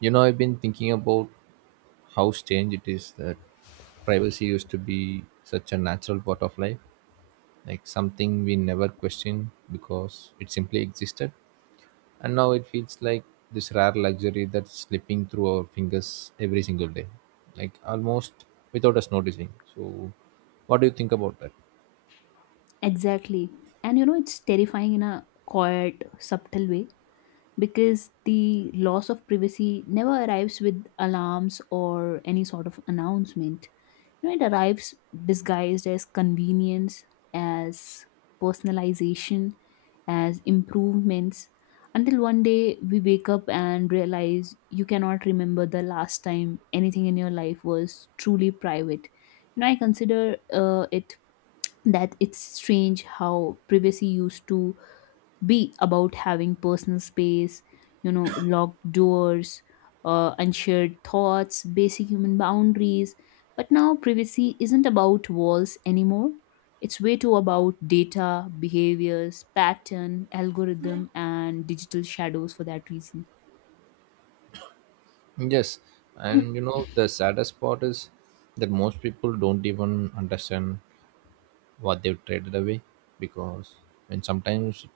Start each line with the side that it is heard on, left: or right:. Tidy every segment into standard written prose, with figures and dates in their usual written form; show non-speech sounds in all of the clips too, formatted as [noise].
right: You know, I've been thinking about how strange it is that privacy used to be such a natural part of life, like something we never questioned because it simply existed. And now it feels like this rare luxury that's slipping through our fingers every single day, like almost without us noticing. So, what do you think about that?
left: Exactly. And you know, it's terrifying in a quiet, subtle way because the loss of privacy never arrives with alarms or any sort of announcement. You know, it arrives disguised as convenience, as personalization, as improvements until one day we wake up and realize you cannot remember the last time anything in your life was truly private. You know, I consider it that it's strange how privacy used to be about having personal space, you know, locked doors, unshared thoughts, basic human boundaries. But now privacy isn't about walls anymore. It's way too about data, behaviors, pattern, algorithm, and digital shadows for that reason.
right: Yes, and you
left: [clears throat]
right: know, the saddest part is that most people don't even understand what they've traded away, because and sometimes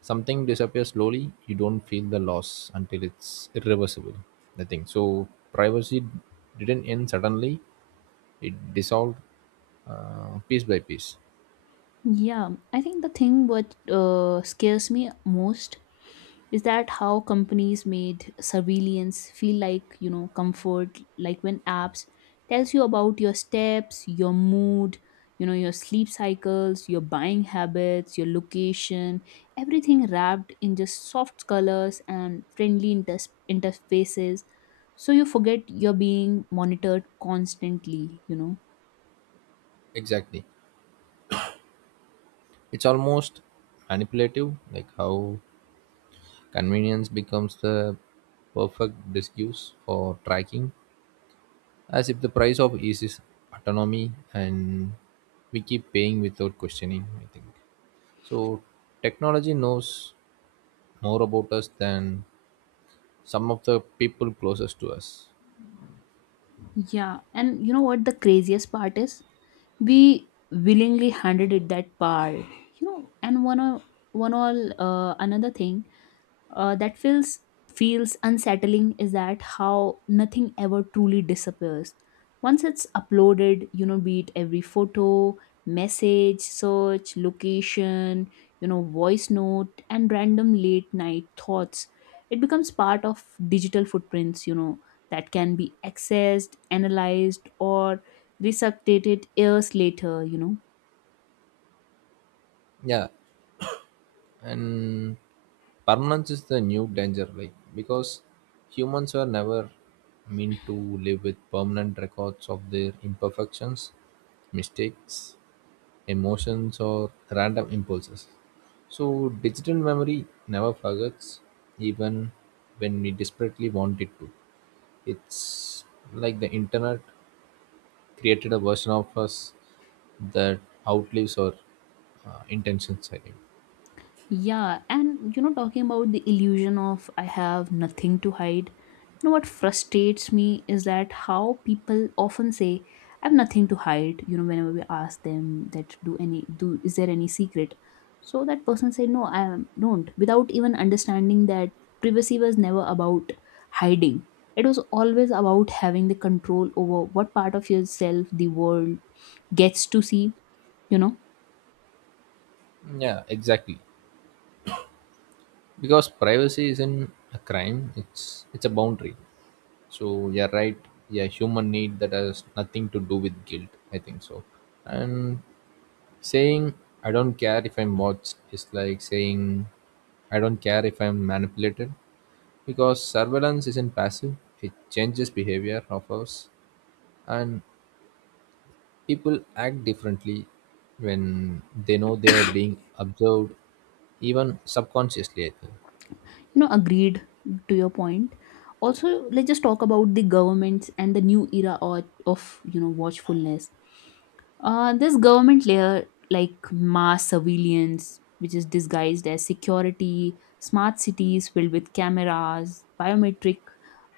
right: something disappears slowly, you don't feel the loss until it's irreversible, I think. So privacy didn't end suddenly, it dissolved piece by piece.
left: Yeah, I think the thing what scares me most is that how companies made surveillance feel like comfort, like when apps tells you about your steps, your mood, your sleep cycles, your buying habits, your location, everything wrapped in just soft colors and friendly inters interfaces, so you forget you're being monitored constantly.
right: Exactly. It's almost manipulative, like how convenience becomes the perfect excuse for tracking, as if the price of ease is autonomy, and we keep paying without questioning, I think. So technology knows more about us than some of the people closest to us.
left: Yeah, and you know what the craziest part is? We willingly handed it that part. You know, and one o- one all another thing that feels unsettling is that how nothing ever truly disappears once it's uploaded. Be it every photo, message, search, location, voice note, and random late night thoughts, it becomes part of digital footprints that can be accessed, analyzed, or resuscitated years later.
right: Yeah. And permanence is the new danger, like because humans were never meant to live with permanent records of their imperfections, mistakes, emotions, or random impulses. So digital memory never forgets, even when we desperately want it to. It's like the internet created a version of us that outlives our intentions, I think.
left: Yeah, and you know, talking about the illusion of I have nothing to hide, what frustrates me is that how people often say, I have nothing to hide, whenever we ask them that do any do is there any secret? So that person said, No, don't, without even understanding that privacy was never about hiding. It was always about having the control over what part of yourself the world gets to see, you know
right: Yeah, exactly, because privacy isn't a crime, it's a boundary. So, yeah, right. Yeah, human need that has nothing to do with guilt, I think. So, and saying I don't care if I'm watched is like saying I don't care if I'm manipulated, because surveillance isn't passive, it changes behavior of us. And people act differently when they know they are being observed, even subconsciously, I think.
left: Agreed to your point. Also, let's just talk about the governments and the new era of watchfulness. This government layer, like mass surveillance, which is disguised as security, smart cities filled with cameras, biometric,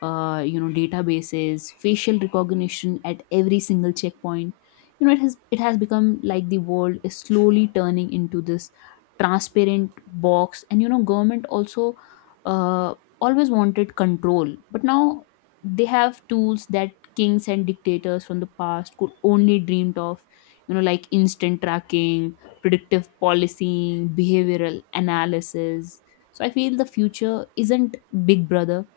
left: databases, facial recognition at every single checkpoint. You know, it has become like the world is slowly turning into this transparent box, and government also uh, always wanted control, but now they have tools that kings and dictators from the past could only dreamed of, like instant tracking, predictive policing, behavioral analysis. So I feel the future isn't Big Brother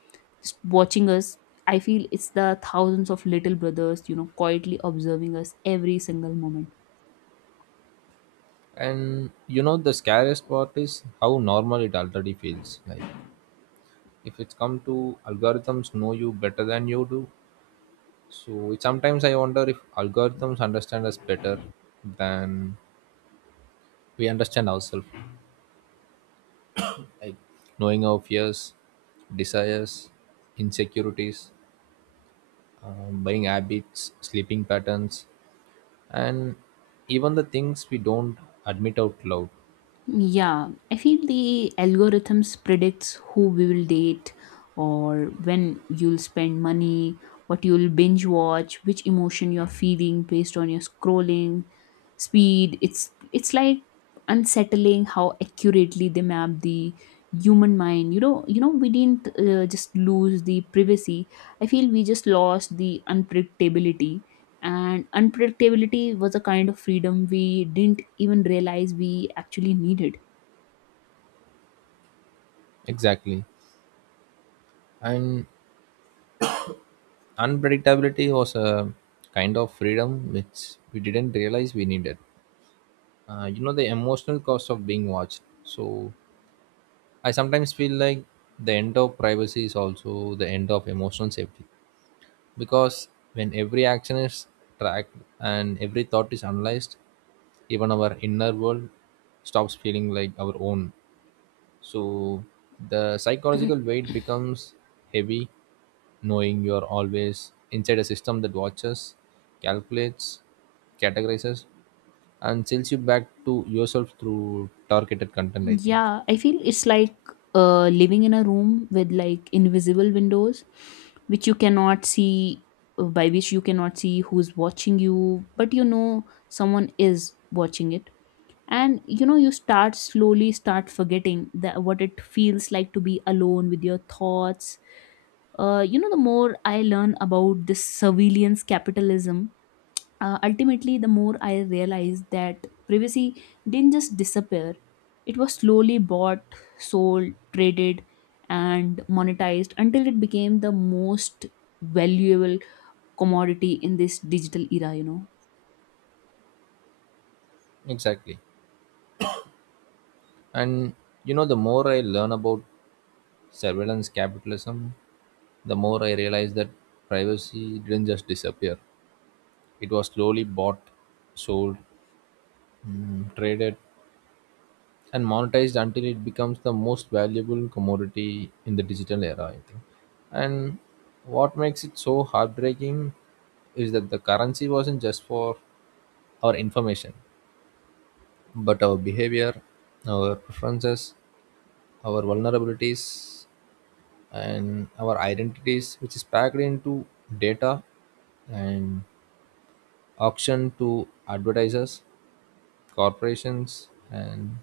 left: just watching us. I feel it's the thousands of little brothers, quietly observing us every single moment.
right: And you know, the scariest part is how normal it already feels. Like, if it's come to algorithms know you better than you do. So, it, sometimes I wonder if algorithms understand us better than we understand ourselves. Like, knowing our fears, desires, insecurities, buying habits, sleeping patterns, and even the things we don't admit out loud.
left: Yeah, I feel the algorithms predicts who we will date, or when you'll spend money, what you'll binge watch, which emotion you're feeling based on your scrolling speed. It's like unsettling how accurately they map the human mind. We didn't just lose the privacy. I feel we just lost the unpredictability, and unpredictability was a kind of freedom we didn't even realize we actually needed.
right: Exactly. And unpredictability was a kind of freedom which we didn't realize we needed. You know, the emotional cost of being watched. So I sometimes feel like the end of privacy is also the end of emotional safety, because when every action is tracked and every thought is analyzed, even our inner world stops feeling like our own. So the psychological weight becomes heavy, knowing you are always inside a system that watches, calculates, categorizes, and sells you back to yourself through targeted content, I think.
left: Yeah, I feel it's like living in a room with like invisible windows, which you cannot see by which you cannot see who's watching you, but you know someone is watching it. And you start slowly start forgetting that what it feels like to be alone with your thoughts. The more I learn about this surveillance capitalism, ultimately, the more I realized that privacy didn't just disappear, it was slowly bought, sold, traded, and monetized until it became the most valuable commodity in this digital era.
right: Exactly. And you know, the more I learn about surveillance capitalism, the more I realize that privacy didn't just disappear, it was slowly bought, sold, traded, and monetized until it becomes the most valuable commodity in the digital era, I think. And what makes it so heartbreaking is that the currency wasn't just for our information, but our behavior, our preferences, our vulnerabilities, and our identities, which is packed into data and auctioned to advertisers, corporations, and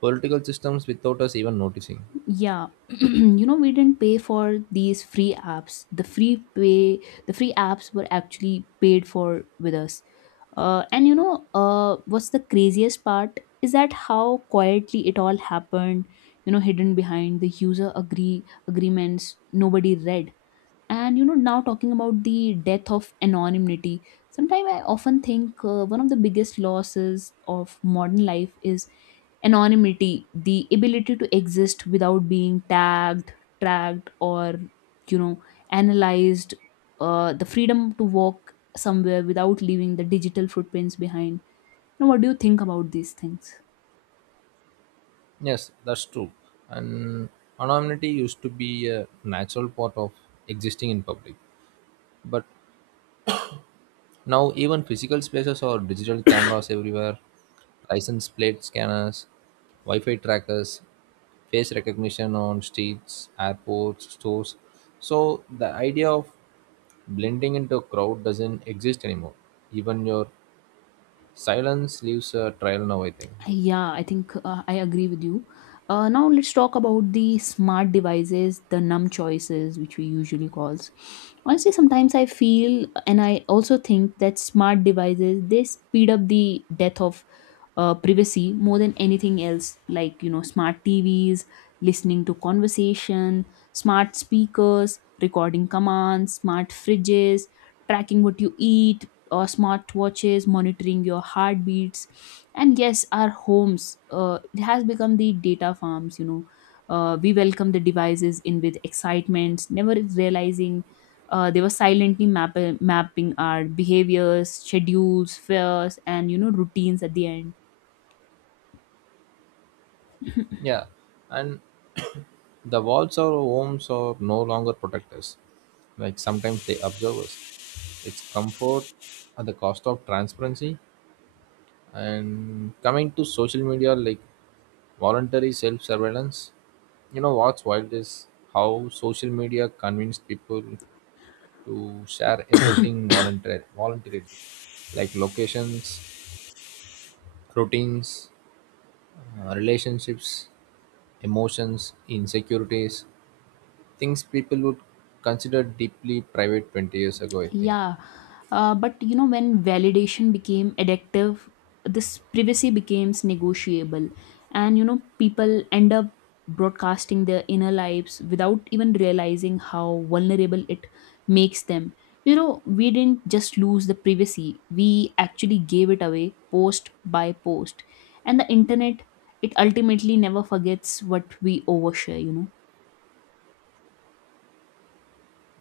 right: political systems without us even noticing.
left: Yeah, [clears throat] we didn't pay for these free apps. The free apps were actually paid for with us. And what's the craziest part is that how quietly it all happened. Hidden behind the user agreements nobody read. And now, talking about the death of anonymity, sometimes I often think one of the biggest losses of modern life is anonymity, the ability to exist without being tagged, tracked, or you know analyzed, the freedom to walk somewhere without leaving the digital footprints behind you. Know what do you think about these things?
right: Yes, that's true. And anonymity used to be a natural part of existing in public. But now, even physical spaces or digital cameras everywhere, license plate scanners, Wi Fi trackers, face recognition on streets, airports, stores. So, the idea of blending into a crowd doesn't exist anymore. Even your silence leaves a trail now, I think.
left: Yeah, I think I agree with you. Now let's talk about the smart devices, the numb choices, which we usually calls. Honestly, sometimes I feel, and I also think that smart devices they speed up the death of privacy more than anything else. Like smart TVs listening to conversation, smart speakers recording commands, smart fridges tracking what you eat, or smart watches monitoring your heartbeats. And yes, our homes, it has become the data farms. We welcome the devices in with excitement, never realizing they were silently mapping our behaviors, schedules, fears, and routines at the end.
right: Yeah, and [coughs] the walls or homes are no longer protect us. Like sometimes they observe us. It's comfort at the cost of transparency. And coming to social media, like voluntary self surveillance, you know what's wild is how social media convinced people to share everything voluntarily, like locations, routines, relationships, emotions, insecurities, things people would consider deeply private 20 years ago, I think.
left: Yeah, but when validation became addictive, this privacy becomes negotiable, and people end up broadcasting their inner lives without even realizing how vulnerable it makes them. We didn't just lose the privacy, we actually gave it away post by post, and the internet it ultimately never forgets what we overshare.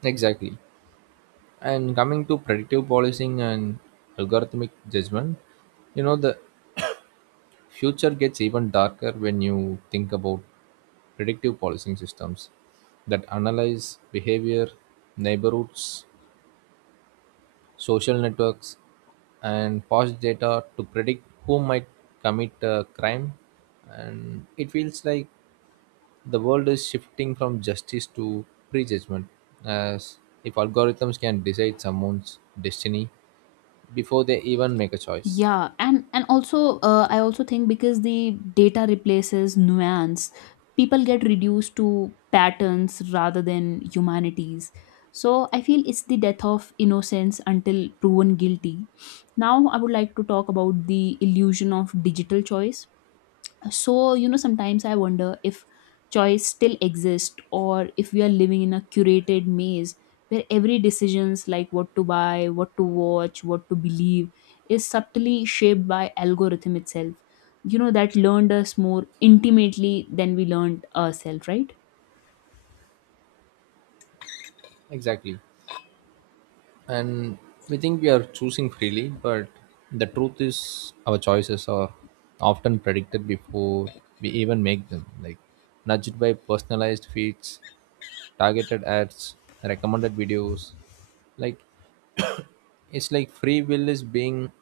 right: Exactly. And coming to predictive policing and algorithmic judgment, you know, the future gets even darker when you think about predictive policing systems that analyze behavior, neighborhoods, social networks, and past data to predict who might commit a crime. And it feels like the world is shifting from justice to prejudgment, as if algorithms can decide someone's destiny before they even make a choice.
left: Yeah, and also, I also think because the data replaces nuance, people get reduced to patterns rather than humanities. So I feel it's the death of innocence until proven guilty. Now I would like to talk about the illusion of digital choice. So, sometimes I wonder if choice still exists, or if we are living in a curated maze where every decisions, like what to buy, what to watch, what to believe, is subtly shaped by algorithm itself, that learned us more intimately than we learned ourselves, right?
right: Exactly. And we think we are choosing freely, but the truth is our choices are often predicted before we even make them, like nudged by personalized feeds, targeted ads, recommended videos. Like, it's like free will is being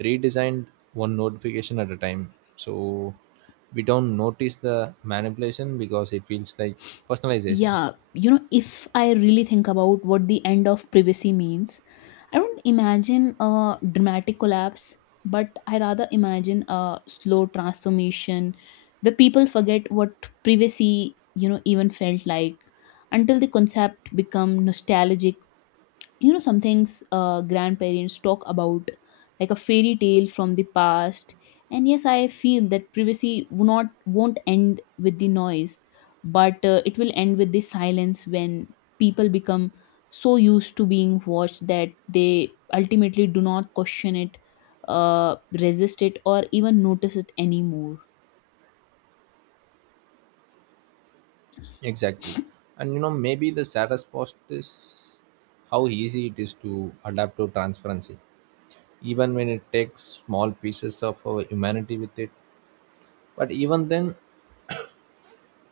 right: redesigned one notification at a time. So we don't notice the manipulation because it feels like personalization.
left: Yeah, if I really think about what the end of privacy means, I don't imagine a dramatic collapse, but I rather imagine a slow transformation where people forget what privacy even felt like, until the concept become nostalgic, some things grandparents talk about, like a fairy tale from the past. And yes, I feel that privacy will not won't end with the noise, but it will end with the silence when people become so used to being watched that they ultimately do not question it, resist it, or even notice it anymore.
right: Exactly. And you know, maybe the saddest part is how easy it is to adapt to transparency, even when it takes small pieces of our humanity with it. But even then,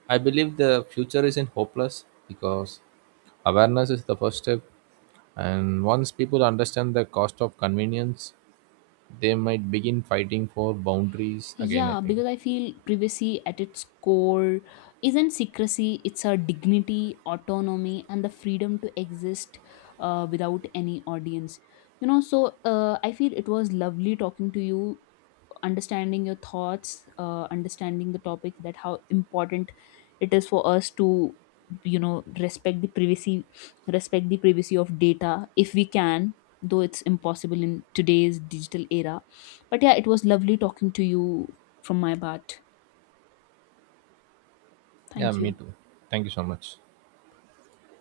right: I believe the future isn't hopeless, because awareness is the first step. And once people understand the cost of convenience, they might begin fighting for boundaries again, I
left: Yeah,
right: think.
left: because I feel privacy at its core isn't secrecy, it's our dignity, autonomy, and the freedom to exist without any audience. So I feel it was lovely talking to you, understanding your thoughts, understanding the topic that how important it is for us to you know respect the privacy respect the privacy of data if we can, though it's impossible in today's digital era. But yeah, it was lovely talking to you from my part.
right: Yeah,
left: Thank
right: me
left: you.
right: too. Thank you so much.